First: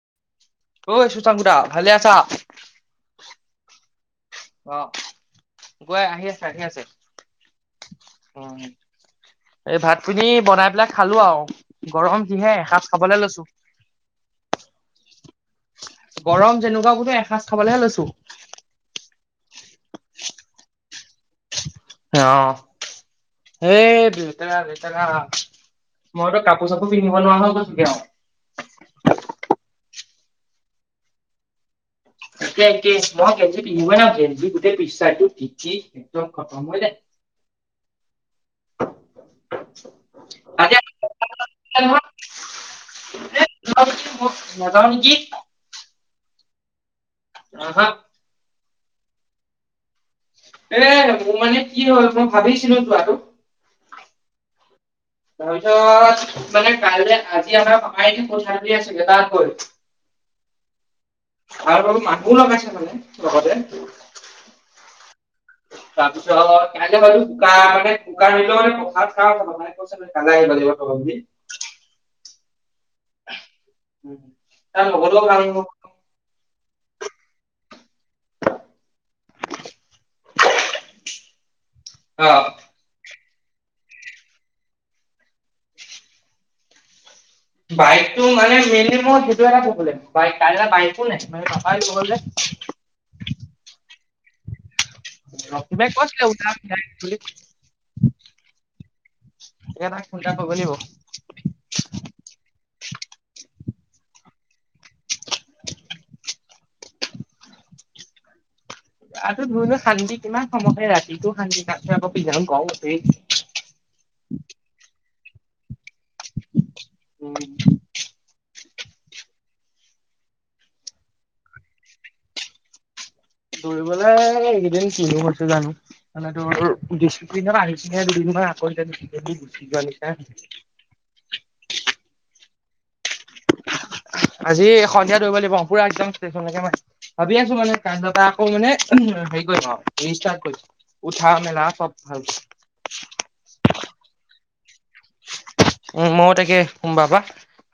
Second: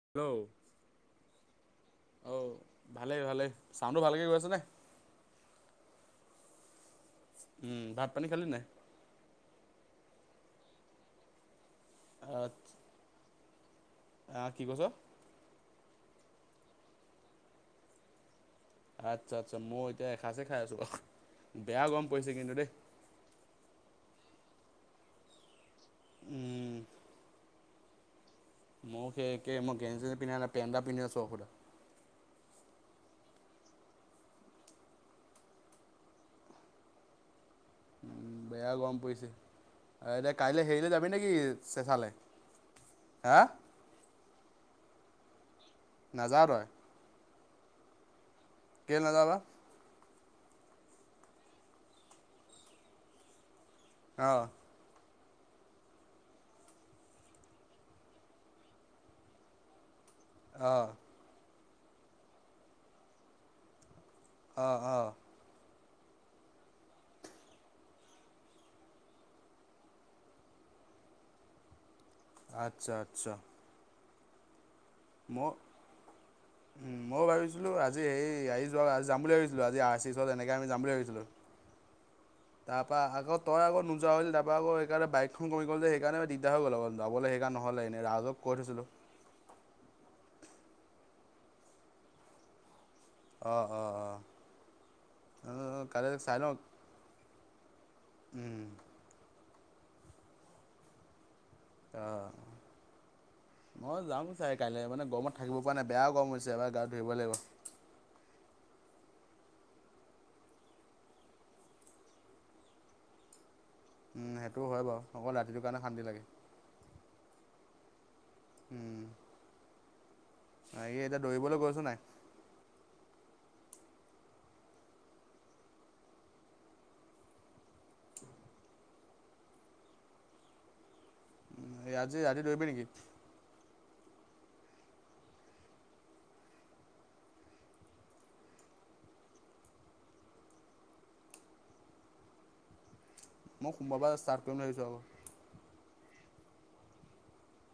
Hello অই সুচাংকু দা ভালে আছা ভালেই ভালেই চাউণ্ডটো ভালকৈ গৈ আছেনে? অ গৈ আহি আছে আহি আছে উম ভাত পানী খালি নাই তুমি বনাই পেলাই খালো আউ গৰম কিহে এ সাঁজ খাবলে লৈছো আহ কি কৈছ গৰম যেনেকুৱা বোলো এসাঁজ খাবলেহে লৈছো আচ্ছা আচ্ছা মউ এতিয়া এসাঁচ খাই আছো অ এই লেতেৰা লেতেৰা মইতো কাপোৰ চাপোৰ পিন্ধিব নোৱা হৈ গৈচু গে আউ মৌ সেই একেই মই গেঞ্জী পিন্ধা নাই পেণ্ট এটা পিন্ধি আছো অকলে একে একেই মই গেঞ্জী পিন্ধিব নোৱাও গেঞ্জী গোটেই পিছ ছাইট টো তিতি একদম খতম হৈ যায় উম বেয়া গৰম পৰিছে আ এতিয়া কাইলে আজি হেৰিলে যাবি নেকি চেঁচালে। হাআ নযাওঁ নিকি নাযাৱ তই আহ হা কেলে নাযাবা এ মোৰ মানে কি হ'ল মই ভাবিছিলো যোৱাটো আহঁ তৰপিছত মানে কাইলে আজি আমাৰ অহ হয় বাৰু মানু্হ লগাইছে মানে লগতে। আহ আহ। [unintelligible] [unintelligible] আচ্ছা আচ্ছা উম তাৰ লগৰ তো লগত [unintelligible] উম ময়ো ভাবিছিলো আজি সেই আহি যোৱা আজি যাম বুলি ভাবিছিলো আজি পিছত এনেকে আমি যাম বুলি ভাবিছিলো। অ তাৰ পৰা আগত তই আকৌ নোযোৱা হৈ তাৰপা আকৌ সেইকাৰণে বাইক খন কমি গ'ল যে সেইকাৰণে দিগদাৰ হৈ গ'ল অকমান। বাইকটো মানে মিনিমত সেইটো এটা প্ৰব্লেম বাইক কাইলে বাইকো নাই, পাপাই নিব অঁ অঁ অঁ। লক্ষি বাই কাইলৈ কচ ল চাই উত [unintelligible] লওঁ ফোন এটা কৰিলে কব লাগিব। অঁ মই যাম চাই কাইলৈ মানে গৰমত থাকিব পৰা নাই বেয়াও গৰম হৈছে এবাৰ গাৱত ধৰিব লাগিব গা টো ধুই নো শান্তি কিমান সময়ক ৰাতিটো শান্তি আকৌ পিন্ধা গম উঠেই উম সেইটো হয় বাৰু অকল ৰাতিটো কাৰণে শান্তি লাগে। উঠেই উম এই এতিয়া দৌৰিবলৈ গৈছ নাই? দৌৰিবলে এইকদিন কিনো হৈছে জানো মানে টোৰ দিছিপ্লিনত আহিচেহে দুদিন ই আকৌ যদি গুচি যোৱা নিচনাই হৈছে [inaudible] আজি ৰাতি দৌৰিবি নেকি? আজি সন্ধিয়া দৌৰিব লাগিব। পুৰা একদম ষ্টেচনকে ম ভাবি আছো মানে কজাপা আকৌ মানে হেৰি কৰিম আও, ৰিষ্টাৰ্ত কৰিম। উঠা মেলা সব ভালকে। মই সোমবা পা ষ্টাৰ্ত কৰিম বুলি ভাবিছোঁ আকৌ ময়ো তাকে সোমবা পৰা।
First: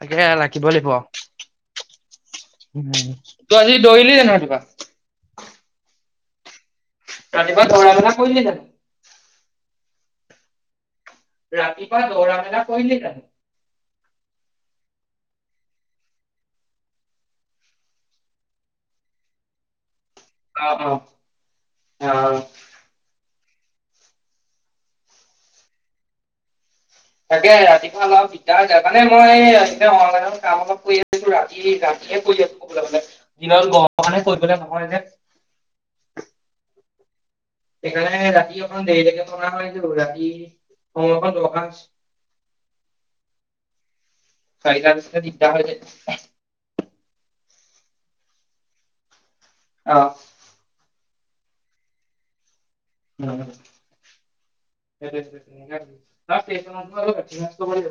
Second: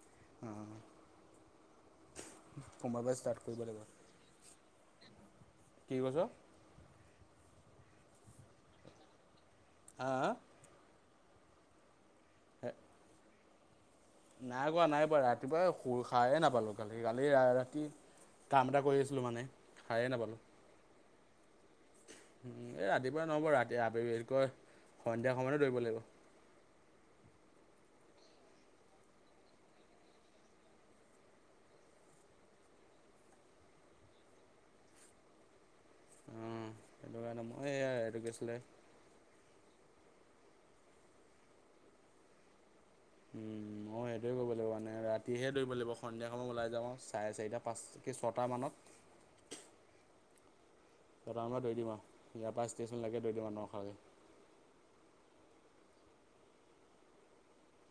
তাকে ৰাখিব অঁ লাগিব আও। সোমবাৰৰ উ পৰা ষ্টাৰ্ট কৰিব তো আজি লাগিব দৌৰিলি জানো ৰাতিপুৱা? কি কৈছ? ৰাতিপুৱা দৌৰা মেলা কৰিলি জানো? হ? ৰাতি পা দৌৰা মেলা কৰিলি জানো? নাই কোৱা নাই বোৱা ৰাতিপুৱা শ খাইে নাপালো কালি কালি ৰাতি কাম এটা কৰি আছিলো মানে সাৰে নাপালো। অ অ অ উ এ ৰাতিপুৱা নহব ৰাতি আবে কৈ সন্ধিয়া সময়ত দৰিব লাগিব। তাকে ৰাতিপুৱা অলপ দিগদাৰ যায় মানে মই এ সমৰ কাম অলপ কৰি আহছো ৰাতি ৰাতিয়ে- কৰী আছো কবলে গলে, দিনত গৰমৰ কাৰনে কৰিবলে নহয় যে। উম। সেইকাৰণে ৰাতি অখন দেৰিলৈকে থকা হয়তো ৰা [unintelligible] উম অ সেইটোয়ে কৰিব লাগিব চাৰিটা মানে নিচিনা দিগদাৰ ৰাতিহে হৈ দৰিব যায় লাগিব সন্ধিয়া সমত ওলাই যা চাৰে চাৰিটা পাঁচকৈ ছটামানত। অ। তই দৌৰি দিম আও, ইয়াৰ পৰা ষ্টেচনলৈকে ধৰি দিম আ [unintelligible]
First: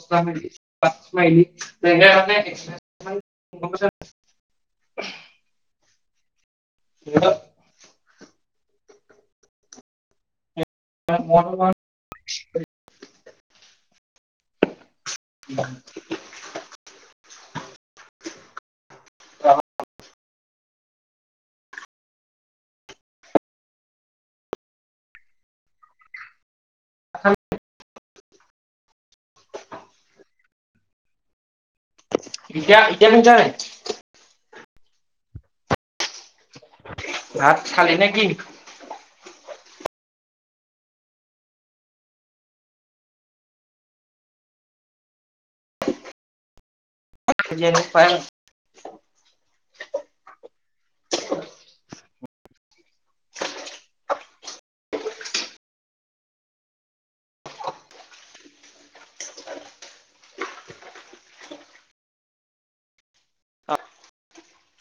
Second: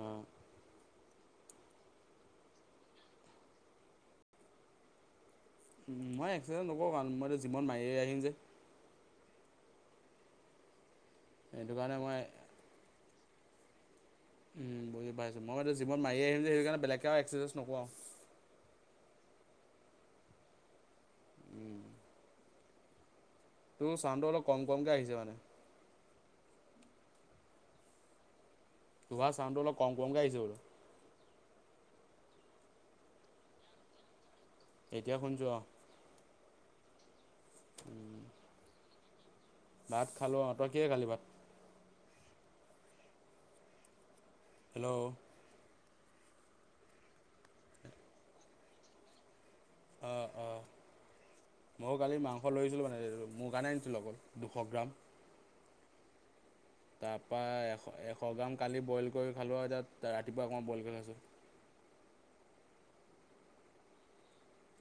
অঁ [unintelligible] [unintelligible] মই এক্সিডেণ্ট নকৰোঁ কাৰণ মই এতিয়া যিমান মাৰি আহিম যে। সেইটো কাৰণে মই উম বুজি পাইছো মই যিমত মাৰি আহিম যে সেইকাৰণে বেলেগে আৰু এক্ৰচাইজ নক অ তোৰ চাউনটো অলপ কম কমকে আহিছে মানে তোমাৰ চাওঁ তো অলপ কম কমকে আহিছে বোলো এতিয়া এতিয়া পঞ্চ নাই এতিয়া শুনিছো। ভাত খালি নেকি? ভাত খালো অঁ তই কি হে খালি ভাত হেল্ল' যেনে পাই মই কালি মাংস লৈছিলোঁ মানে মোৰ কাৰণে আনিছিলোঁ অকল দুশ গ্ৰাম তাৰ পৰা এশ এশ গ্ৰাম কালি বইল কৰি খালো আৰু এতিয়া ৰাতিপুৱা অকই বইল কৰি খাইছো [inaudible]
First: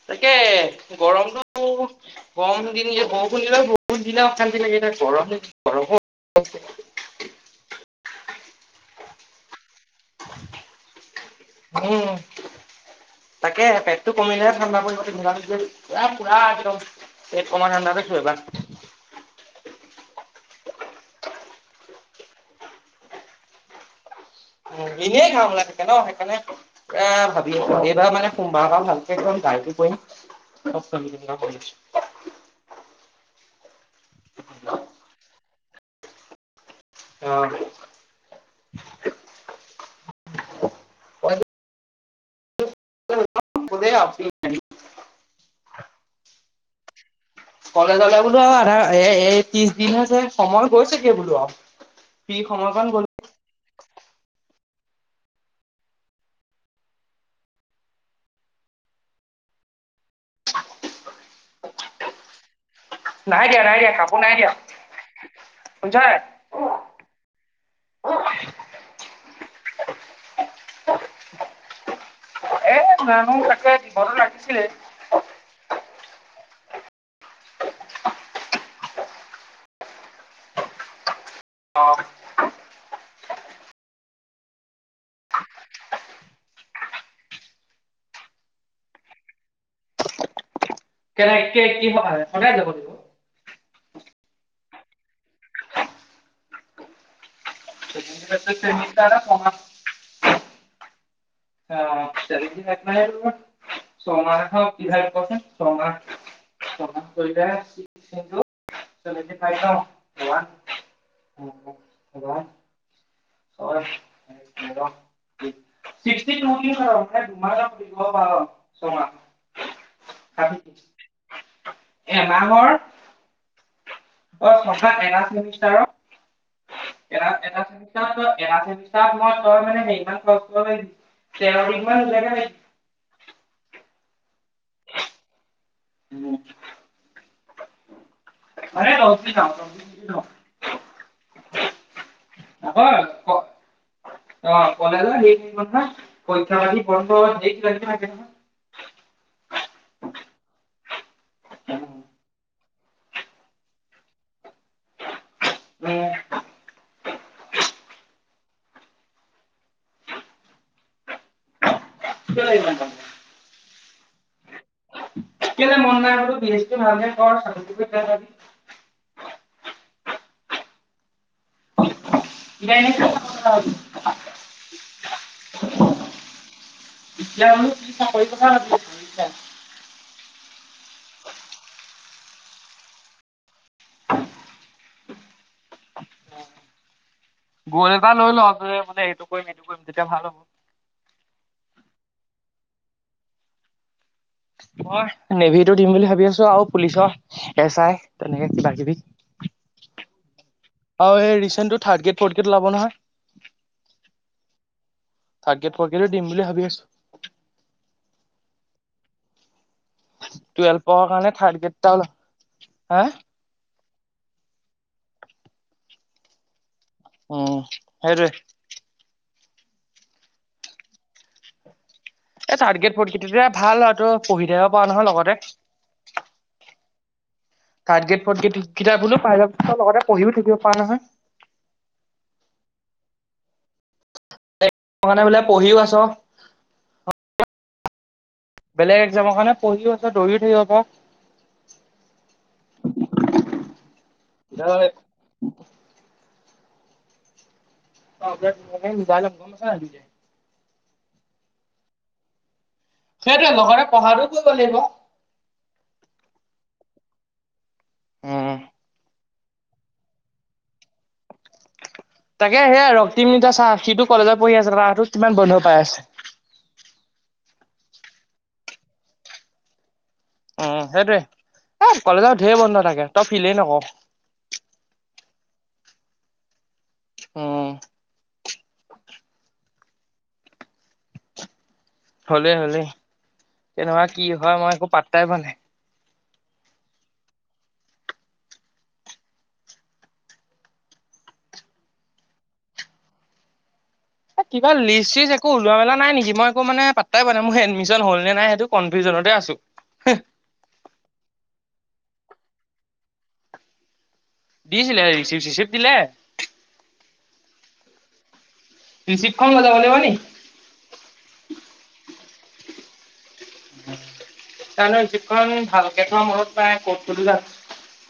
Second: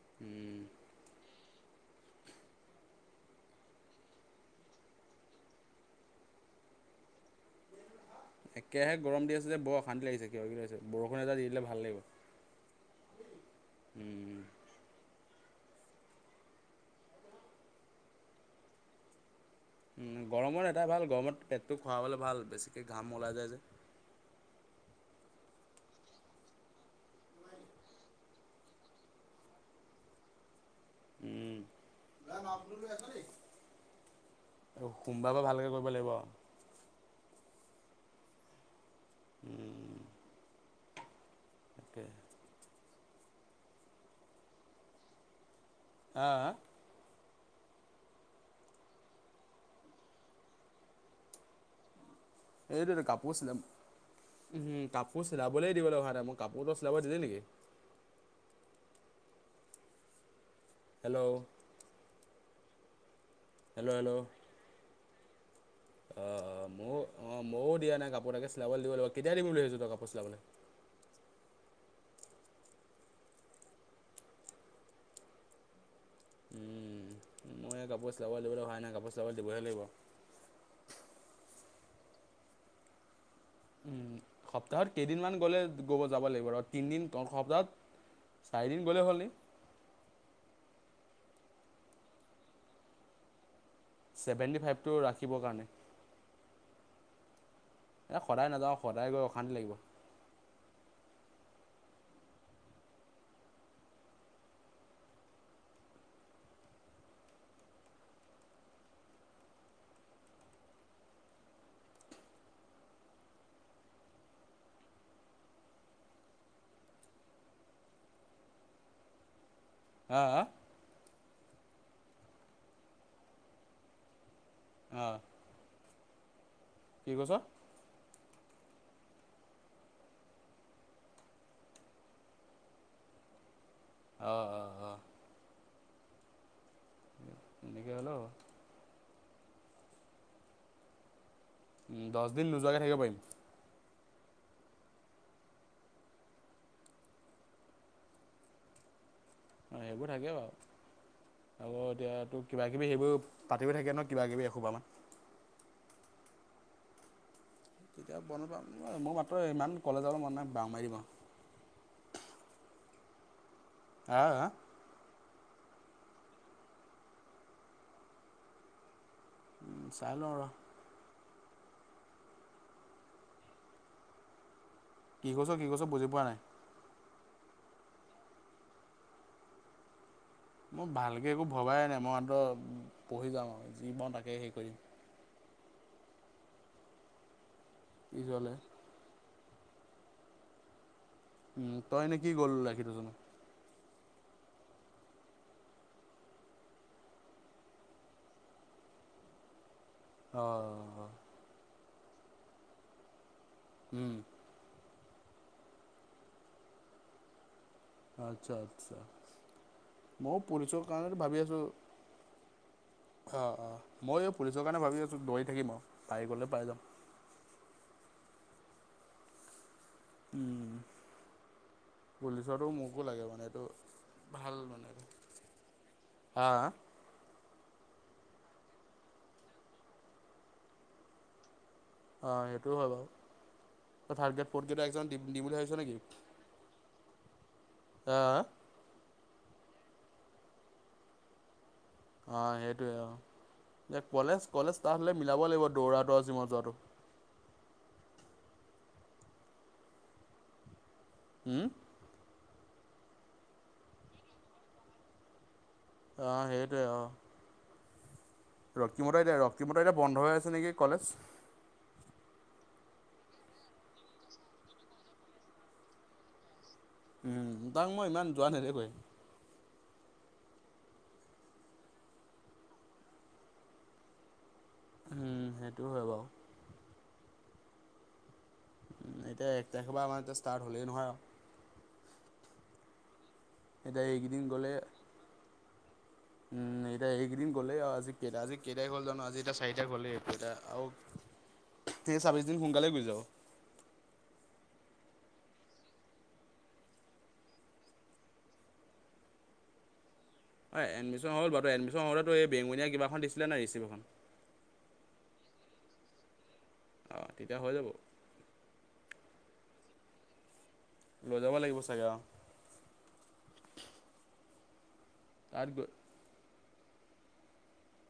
তাকে গৰমটো গৰম দিন বৰষুণিলৈ বহুত দিনা অশান্তি লাগে এতিয়া গৰম গৰমো হয় একে গৰম দি আছে যে বৰ অশান্তি লাগিছে কিয় কি লাগিছে বৰ উম তাকে পেটতটো কমিলেহে ঠাণ্ডা পৰিবতে মিলা ম এ পুৰা একদম এই কমা ধান্দা দে চুবা গৰমত এটাই ভাল গৰমত পেটটো খোৱাবলৈ ভাল বেছিকৈ ঘাম ওলাই যায় যে উ এনে ঘাম ওলাই থাকে ন সেইকাৰণে এ ভাবি আছো সেইবাৰ মানে সোমবাৰ ভালকে কম গাইকটো কৰিম [unintelligible] সোমবাৰ পৰা ভালকে কৰিব লাগিব। অ উম তাকে গ'লেই আৰু হ কলেজলে বোলো আৰু আধা এ এই ত্ৰিশ দিন হৈছে সময় গৈছেগে বোলো আৰু ফ্ৰী সময়কণ এইটো গ'ল কাপোৰো চিলালো উমম কাপোৰ চিলাবলৈ দিবলৈ হা নাই মই কাপোৰটো চিলাব দিলি নেকি হেল্ল' নাই দিয়া নাই দিয়া কাপোৰ নাই দিয়া শুনিছা নাই অ অ ময় অ ময়ো দিয়া নাই কাপোৰ তাকে চিলাবলৈ দিব ল কি দাই দিম বুলি ভাবিছ তই কাপোৰ চিলাবলে এ মানুহ তাকে দিবন ৰাখিছিলে উম মই কাপোৰ চিলাব লাগিবলৈ অ হ নাই কাপোৰ চিলাব দিবহে লাগিব অ উম সপ্তাহত কেইদিনমান গ'লে গব যাব লাগিব ৰ তিনদিন সপ্তাহত চাৰিদিন গ'লে হ'লনি কেনে একে সদায় যাব লাগিব। ছেভেন্টি ফাইভটো ৰাখিবৰ কাৰণে। এ সদায় নাযাওঁ সদায় গৈ অশান্তি লাগিব। [unintelligible] আ চেভেনতি ফাইভ মানে ছমা খা কিহাল পথ চমা [unintelligible] হব [unintelligible] তি হা হা এমাহৰ- অ' [unintelligible] কি কৈছ? [unintelligible] [unintelligible] অ অ অ। উম। এনেকে ল। [unintelligible] উম। দচ দিন নোযোৱাকৈ থাকিব পাৰিম। আকৌ অ কলেজৰ সেইখিনি কথা। পৰীক্ষা পাতি বন্ধ, ধেই কিবা কিবি হৈ আছে নহয়। অ সেইবোৰ থাকে বাৱ। আকৌ এতিয়া তোক কিবা কিবি সেইবোৰ পাতিও থাকে ন কিবাকিবি এসোপামান। উম তেতিয়া ব মই মাত্ৰ ইমান কলেজ যাবলে মন নাই। বাং মাইদিম আৱ। [unintelligible] আ আ। [unintelligible] উম চাই লওঁ ৰহ। [unintelligible] কি কৈছ কি কৈছ বুজি পোৱা নাই? এতিয়া আমি কি চাকৰি কথা ভাবি আছিলো এতিয়া? মই ভালকে একো ভবাই নাই মই মাত্ৰ পঢ়ি যাম আও যি পাওঁ তাকে হেই কৰিম। গল এটা লৈ পিছলে লওঁ। তই মানে এইটো কৰিম এইটো কৰিম। তেতিয়া ভাল হ'ব। উম তই এনে কি গ'ল ৰাখি থৈছ নো? মই নেভিটো দিম বুলি ভাবি আছো আও পুলিচ এছ আই। তেনেকে কিবা কিবি। অ। আৰু ৰিচেণ্টো থাৰ্ডগেট -ফৌৰ্থগেট ওলাব নহয়। উম। থাৰ্ডগেট ফৌৰ্থগেটো দিম বুলি ভাবি আছো। আচ্ছা আচ্ছা। মও পুলিচৰ টুৱেলভৰ কাৰণেটো কাৰণে ভাবি থাৰ্ড আছো। গ্ৰেড এটা ওলা হা অ অ মইও পুলিচৰ কাৰণে ভাবি আছো। দৌৰি থাকিম আৱ। পাই গলে পাই যাম। উম। হেটোৱে। উম। থাৰ্ডগেট ফৌৰ্থগেটতিয়া ভাল আও ট। পঢ়ি ভাল থাকিব পাঅ মানে নহয় লগতে। হা হা থাৰ্ডগেট ফৌৰ্থগেটো কিতাপবোলো পাই যাবা লগতে পঢ়িও থাকিব পৰা নহয়। অ সেইটোও হয় বাও। Third grade for grade exam দি কাৰণে দিম বোলে বুলি পঢ়িও ভাবিছ আছ নেকি? আহ। বেলেগ এক্জামৰ কাৰণে পঢ়িও আছ, দৌৰিও থাকিব পাৰ। অ সেইটোয়ে অ। এ কলেজ কলেজ তাহ হলে মিলাব লাগিব দৌৰাটো আৰু আজি মই যোৱাটো। [unintelligible] গম পাইছ নাই দুইটাই? উম। সেইটোৱে লগতে পঢ়াটো কৰিব লাগিব। অ সেইটোৱে অ। উম ৰক্তিমৰ ত এতিয়া ৰক্তিমৰ এতিয়া বন্ধ হৈ আছে নেকি কলেজ? এ সেয়া ৰক্তিম এতিয়া চা। সিটো কলেজত পঢ়ি আছে। মাহটোত কিমান বন্ধ পাই আছে। উম। তাক মই ইমান যোৱা নেদেখুৱে। উম সেইটোৱে। এ কলেজৰ ধেৰ বন্ধ থাকে। তই ফিলেই নক। উম সেইটো হয় বাওঁ। অহ। উ। এতিয়া এক তাৰিখ পৰা আমাৰ এয়া ষ্টাৰ্ট হলেই নহয় আৱ। হ'লেই হলেই। কেনেকুৱা কি এইকেইদিন হয় মই গ'লে একো পাতটাই পোৱা নাই। উম। এতিয়া এইকেইদিন গলেই আও। আজি কেতা আজি কেটাইখ হ'ল জানো। আজি এ চাৰিটা হ'লে সটো এটা আও তে ছাব্বিশ দিন সোনকালে গুচি যাব এ কিবা লিষ্ট চিচ একো ওল মেল নাই নেকি মই একো মানে পাতাই পোৱা নাই মোৰ এডমিচন হল নাই সেইটো কনিফিওজন তে আছো এই এডমিশ্যন হ'ল বাৰু এমিশ্যন হ'লেতো এই বেঙনীয়া কিবাখনছিলে নে ৰিচিপ্ এখন ডিচিলে ৰিচিপ দিলে অঁ তেতিয়া হৈ যাব। ঋচিভ খন লৈ যাব লাগিব নি- লৈ যাব লাগিব। চাগে ত যখন তাত গৈ ভালকে থোৱা মনৰত- পাই ক'ত যা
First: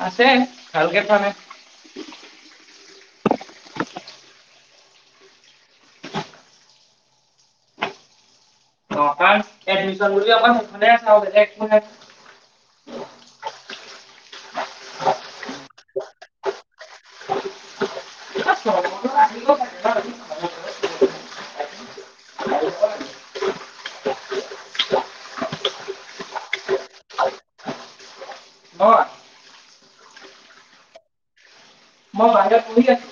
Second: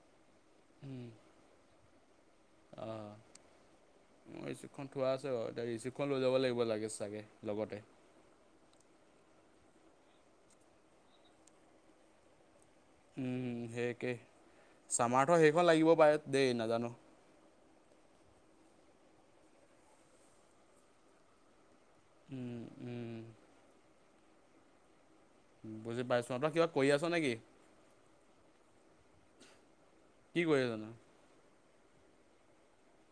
আছে ভালকে খালে। অঁ অ ৰিচখন থোৱা আছে ব এ ৰিচিকখন লৈ যাব লাগিব লাগে চাগে লগতে- কাৰণ এডমিশন কৰি আমাৰ সেইখনে উম সেই একেই চামাৰৰ সেইখন লাগিব পায়। দে ন জানো। [unintelligible] উম উম বুজি পাইছ ন তৰা কিবা কৰি আছ নেকি? কি কৰিছোনো। মই ভানদত পি আছো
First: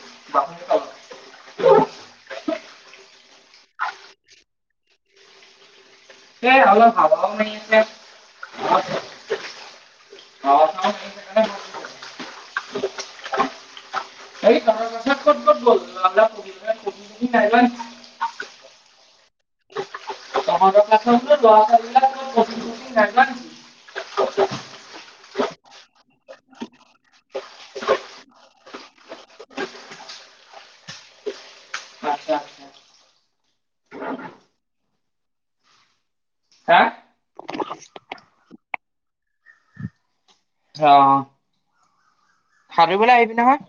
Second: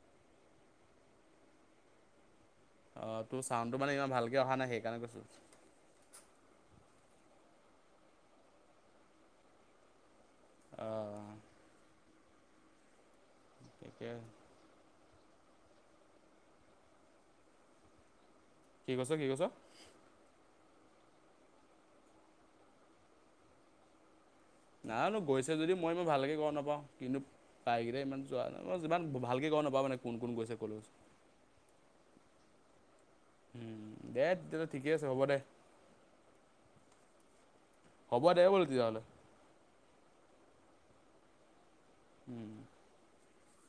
আহ তোৰ চাউণ্ডটো মানে ইমান ভালকে অহা নাই সেইকাৰণে কৈছো। অল ভাবাও ন আছে। চাৱা মাৰি আছে কাৰণে আহ তাকে এই'ত নাই ম কি কৈছ কি কৈছ- [unintelligible] নানো গৈছে যদি মই মই ভালকে গম নাপাওঁ কিন্তু পাই গিৰে ইমান যোৱাাই ইমান ভালকে গম নাপাওঁ মানে কোন কোন গৈছে কলে আচ্ছা আচ্ছা উম দে তেতিয়াহ'লে ঠিকে আছে হ'ব দে হা অঁ হ'ব দে বছনেলে উম সালুৰিবলৈ আহিবি নহয়